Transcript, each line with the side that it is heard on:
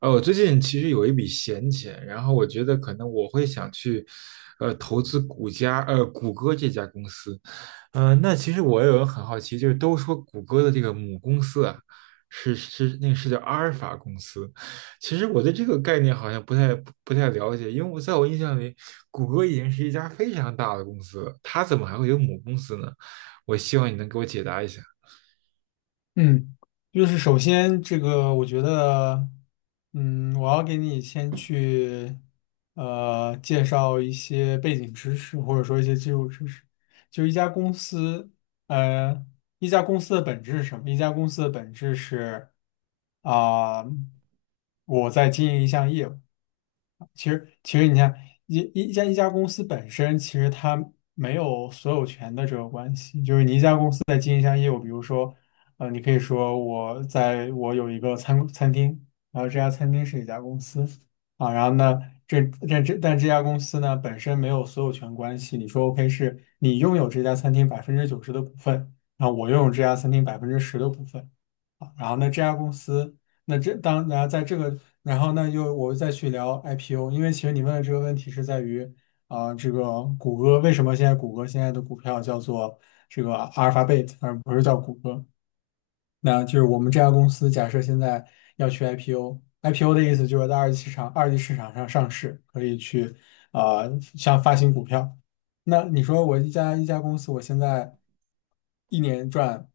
right: 我最近其实有一笔闲钱，然后我觉得可能我会想去，投资谷歌这家公司。那其实我也有很好奇，就是都说谷歌的这个母公司啊，是那个是叫阿尔法公司。其实我对这个概念好像不太了解，因为我印象里，谷歌已经是一家非常大的公司了，它怎么还会有母公司呢？我希望你能给我解答一下。
left: 嗯，就是首先这个，我觉得，我要给你先去，介绍一些背景知识，或者说一些基础知识。就一家公司，呃，一家公司的本质是什么？一家公司的本质是，啊、我在经营一项业务。其实你看，一家公司本身，其实它没有所有权的这个关系，就是你一家公司在经营一项业务，比如说，你可以说我有一个餐厅，然后这家餐厅是一家公司啊，然后呢，这这这但这家公司呢本身没有所有权关系，你说 OK 是你拥有这家餐厅百分之九十的股份，然后我拥有这家餐厅百分之十的股份。啊然后呢，这家公司，那这当然在这个，然后呢又我再去聊 IPO，因为其实你问的这个问题是在于这个谷歌为什么现在谷歌现在的股票叫做这个阿尔法贝特，而不是叫谷歌？那就是我们这家公司假设现在要去 IPO，IPO 的意思就是在二级市场上上市，可以去啊、像发行股票。那你说我一家一家公司，我现在一年赚。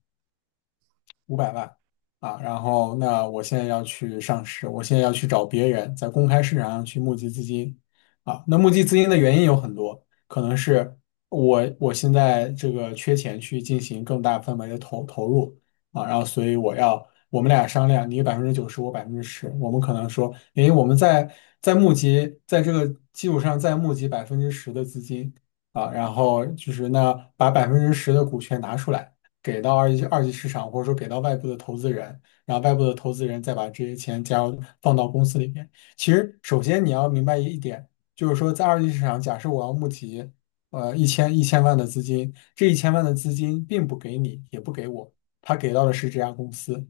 left: 五百万啊，然后那我现在要去上市，我现在要去找别人在公开市场上去募集资金啊。那募集资金的原因有很多，可能是我现在这个缺钱去进行更大范围的投入啊，然后所以我要我们俩商量，你百分之九十，我百分之十，我们可能说，诶，我们在在募集在这个基础上再募集百分之十的资金啊，然后就是那把百分之十的股权拿出来。给到二级市场，或者说给到外部的投资人，然后外部的投资人再把这些钱加入放到公司里面。其实，首先你要明白一点，就是说在二级市场，假设我要募集一千万的资金，这一千万的资金并不给你，也不给我，他给到的是这家公司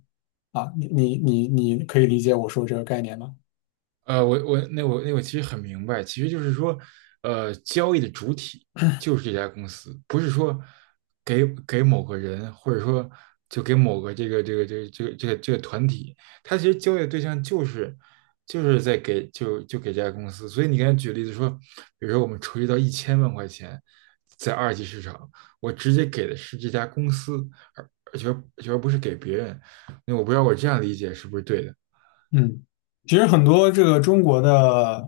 left: 啊。你可以理解我说这个概念吗？
right: 我其实很明白，其实就是说，交易的主体就是这家公司，不是说给某个人，或者说就给某个这个团体，他其实交易的对象就是就是在给就就给这家公司。所以你刚才举例子说，比如说我们筹集到1000万块钱，在二级市场，我直接给的是这家公司，而而且而不是给别人。那我不知道我这样理解是不是对的？
left: 嗯，其实很多这个中国的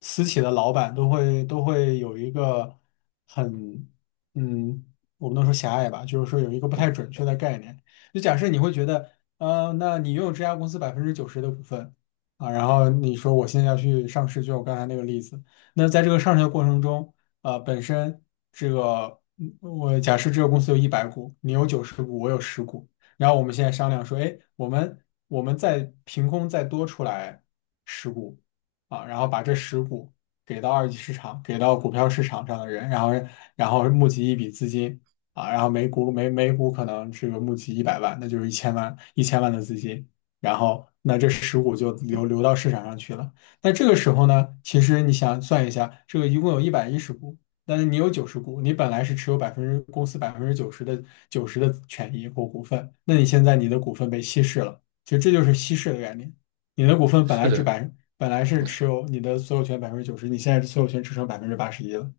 left: 私企的老板都会有一个很嗯，我不能说狭隘吧，就是说有一个不太准确的概念。就假设你会觉得，那你拥有这家公司百分之九十的股份啊，然后你说我现在要去上市，就我刚才那个例子，那在这个上市的过程中，啊，本身这个我假设这个公司有一百股，你有九十股，我有十股。然后我们现在商量说，哎，我们再凭空再多出来十股啊，然后把这十股给到二级市场，给到股票市场上的人，然后然后募集一笔资金啊，然后每股可能这个募集一百万，那就是一千万的资金，然后那这十股就流到市场上去了。那这个时候呢，其实你想算一下，这个一共有一百一十股。但是你有九十股，你本来是持有百分之公司百分之九十的九十的权益或股份，那你现在你的股份被稀释了，其实这就是稀释的概念。你的股份本
right: 是
left: 来只
right: 的，
left: 百本来是持有你的所有权百分之九十，你现在所有权只剩百分之八十一了。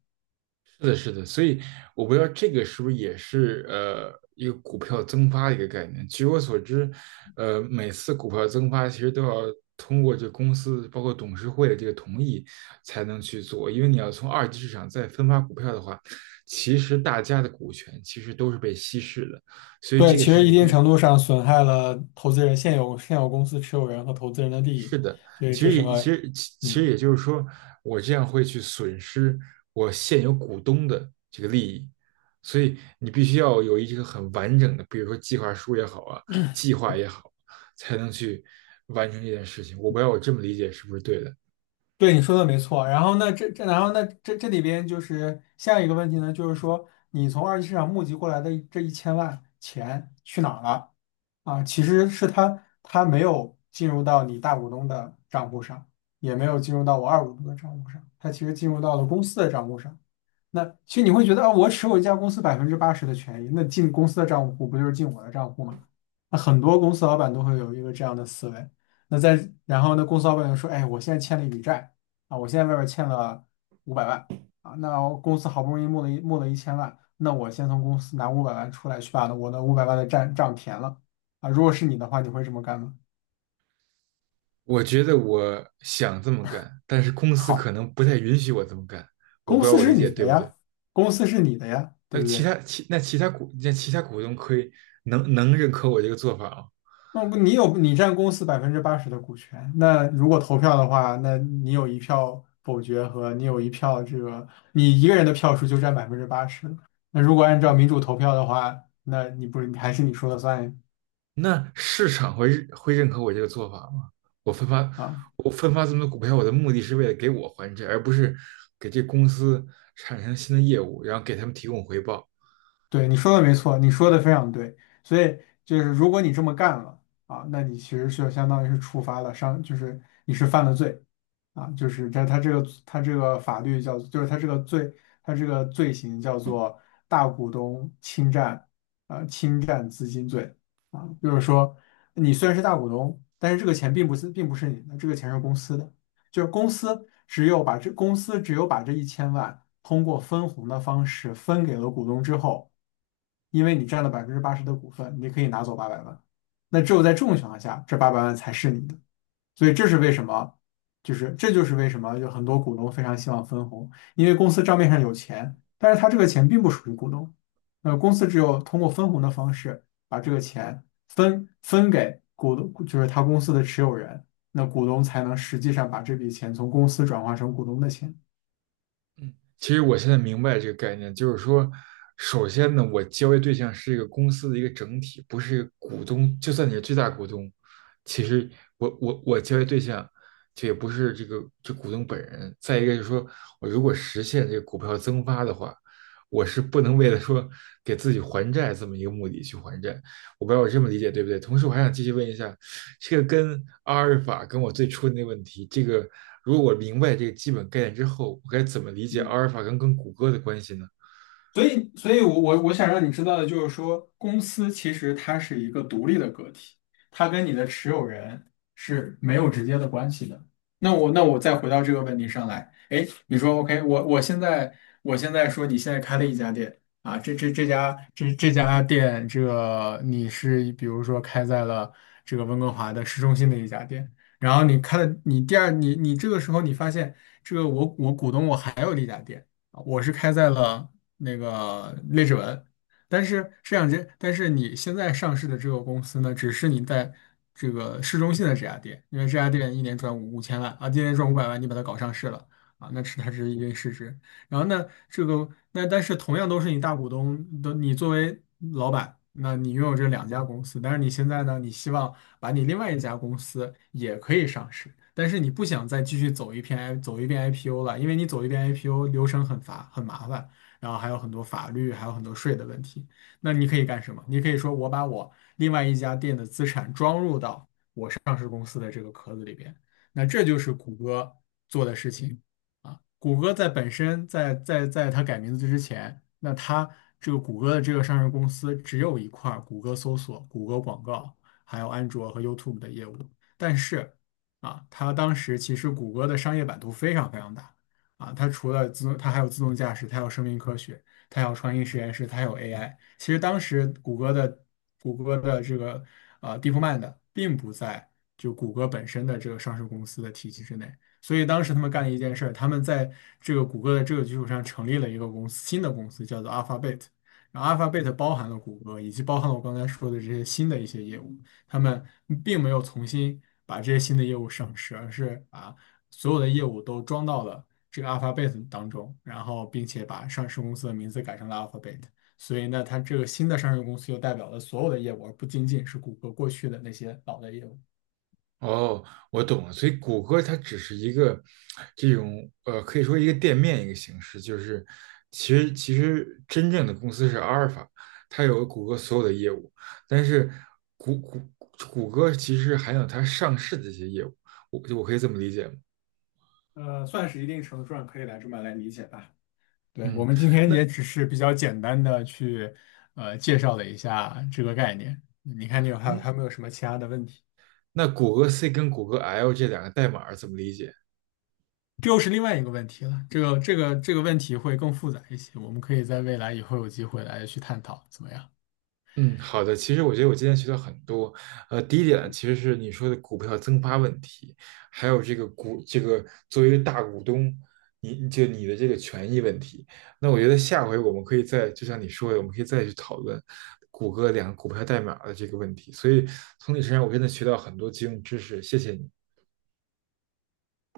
right: 是的，是的，所以我不知道这个是不是也是一个股票增发的一个概念。据我所知，每次股票增发其实都要通过这公司包括董事会的这个同意才能去做，因为你要从二级市场再分发股票的话，其实大家的股权其实都是被稀释的，所以
left: 对，
right: 这个
left: 其
right: 事
left: 实一
right: 情
left: 定
right: 必
left: 程度上损害了投资人现有公司持有人和投资人的利
right: 是
left: 益，
right: 的，
left: 所以
right: 其
left: 这
right: 实也
left: 是
right: 其
left: 个
right: 实其其实
left: 嗯。
right: 也就是说，我这样会去损失我现有股东的这个利益，所以你必须要有一个很完整的，比如说计划书也好啊，计划也好，才能去完成这件事情。我不知道我这么理解是不是对的？
left: 对，你说的没错。然后那这里边就是下一个问题呢，就是说你从二级市场募集过来的这一千万钱去哪儿了啊？其实是它没有进入到你大股东的账户上，也没有进入到我二股东的账户上，它其实进入到了公司的账户上。那其实你会觉得啊，我持有一家公司百分之八十的权益，那进公司的账户不就是进我的账户吗？那很多公司老板都会有一个这样的思维。然后呢，公司老板就说：“哎，我现在欠了一笔债啊，我现在外边欠了五百万啊，那我公司好不容易募了一千万，那我先从公司拿五百万出来，去把我的五百万的债账填了啊。如果是你的话，你会这么干吗？”
right: 我觉得我想这么干，但是公司可
left: 好，
right: 能不太允许我这么干。我
left: 公
right: 不知道
left: 司
right: 我理
left: 是
right: 解
left: 你
right: 对
left: 的
right: 不对？
left: 呀，公司是你的呀，对
right: 那
left: 不
right: 其
left: 对？
right: 他其那其他股那其他股东可以能能认可我这个做法吗？
left: 那不你有你占公司百分之八十的股权，那如果投票的话，那你有一票否决和你有一票这个，你一个人的票数就占百分之八十。那如果按照民主投票的话，那你不是还是你说了算
right: 那市场会认可我这个做法吗？我分发
left: 啊？
right: 我分发这么多股票，我的目的是为了给我还债，而不是给这公司产生新的业务，然后给他们提供回报。
left: 对，你说的没错，你说的非常对。所以就是如果你这么干了啊，那你其实是相当于是触发了伤，就是你是犯了罪啊，就是在他这个法律叫，就是他这个罪，他这个罪行叫做大股东侵占啊侵占资金罪啊，就是说你虽然是大股东，但是这个钱并不是你的，这个钱是公司的，就是公司只有把这一千万通过分红的方式分给了股东之后。因为你占了百分之八十的股份，你可以拿走八百万。那只有在这种情况下，这八百万才是你的。所以这是为什么，这就是为什么有很多股东非常希望分红，因为公司账面上有钱，但是他这个钱并不属于股东。那公司只有通过分红的方式把这个钱分给股东，就是他公司的持有人，那股东才能实际上把这笔钱从公司转化成股东的钱。
right: 其实我现在明白这个概念，就是说，首先呢，我交易对象是一个公司的一个整体，不是一个股东。就算你是最大股东，其实我交易对象，就也不是这股东本人。再一个就是说，我如果实现这个股票增发的话，我是不能为了说给自己还债这么一个目的去还债，我不知道我这么理解对不对？同时，我还想继续问一下，这个跟阿尔法跟我最初的那个问题，这个如果我明白这个基本概念之后，我该怎么理解阿
left: 嗯。
right: 尔法跟谷歌的关系呢？
left: 所以我我想让你知道的就是说，公司其实它是一个独立的个体，它跟你的持有人是没有直接的关系的。那我再回到这个问题上来，哎，你说 OK,我我现在我现在说你现在开了一家店啊，这家店，这个你是比如说开在了这个温哥华的市中心的一家店，然后你开了你第二这个时候你发现这个我股东我还有一家店。我是开在了那个列治文，但是这两间，但是你现在上市的这个公司呢，只是你在这个市中心的这家店，因为这家店一年赚五千万啊，今年赚五百万，你把它搞上市了啊，那是它是一定市值。然后呢，这个那但是同样都是你大股东的，你作为老板，那你拥有这两家公司，但是你现在呢，你希望把你另外一家公司也可以上市，但是你不想再继续走一遍 I 走一遍 IPO 了，因为你走一遍 IPO 流程很麻烦，然后还有很多法律，还有很多税的问题。那你可以干什么？你可以说我把我另外一家店的资产装入到上市公司的这个壳子里边，那这就是谷歌做的事情。谷歌本身在它改名字之前，那它这个谷歌的这个上市公司只有一块儿谷歌搜索、谷歌广告，还有安卓和 YouTube 的业务。但是啊，它当时其实谷歌的商业版图非常非常大啊，它除了自动，它还有自动驾驶，它还有生命科学，它还有创新实验室，它还有 AI。其实当时谷歌的这个DeepMind 并不在就谷歌本身的这个上市公司的体系之内。所以当时他们干了一件事儿，他们在这个谷歌的这个基础上成立了一个公司，新的公司叫做 Alphabet。然后 Alphabet 包含了谷歌，以及包含了我刚才说的这些新的一些业务。他们并没有重新把这些新的业务上市，而是把所有的业务都装到了这个 Alphabet 当中，然后并且把上市公司的名字改成了 Alphabet。所以呢，它这个新的上市公司又代表了所有的业务，而不仅仅是谷歌过去的那些老的业务。
right: 哦，我懂了，所以谷歌它只是一个这种可以说一个店面一个形式，就是其实真正的公司是阿尔法，它有谷歌所有的业务，但是谷谷谷歌其实还有它上市的一些业务，我可以这么理解吗？
left: 呃，算是一定程度上可以来这么来理解吧。对，我
right: 嗯，
left: 们今天
right: 那
left: 也只是比较简单的去介绍了一下这个概念。你看，你有
right: 嗯。
left: 还有没有什么其他的问题？
right: 那谷歌 C 跟谷歌 L 这两个代码怎么理解？
left: 这又是另外一个问题了。这个问题会更复杂一些，我们可以在未来以后有机会来去探讨，怎么样？
right: 嗯，好的。其实我觉得我今天学到很多。第一点其实是你说的股票增发问题，还有这个股这个作为一个大股东，你的这个权益问题。那我觉得下回我们可以再，就像你说的，我们可以再去讨论谷歌两个股票代码的这个问题。所以从你身上我真的学到很多金融知识，谢谢你。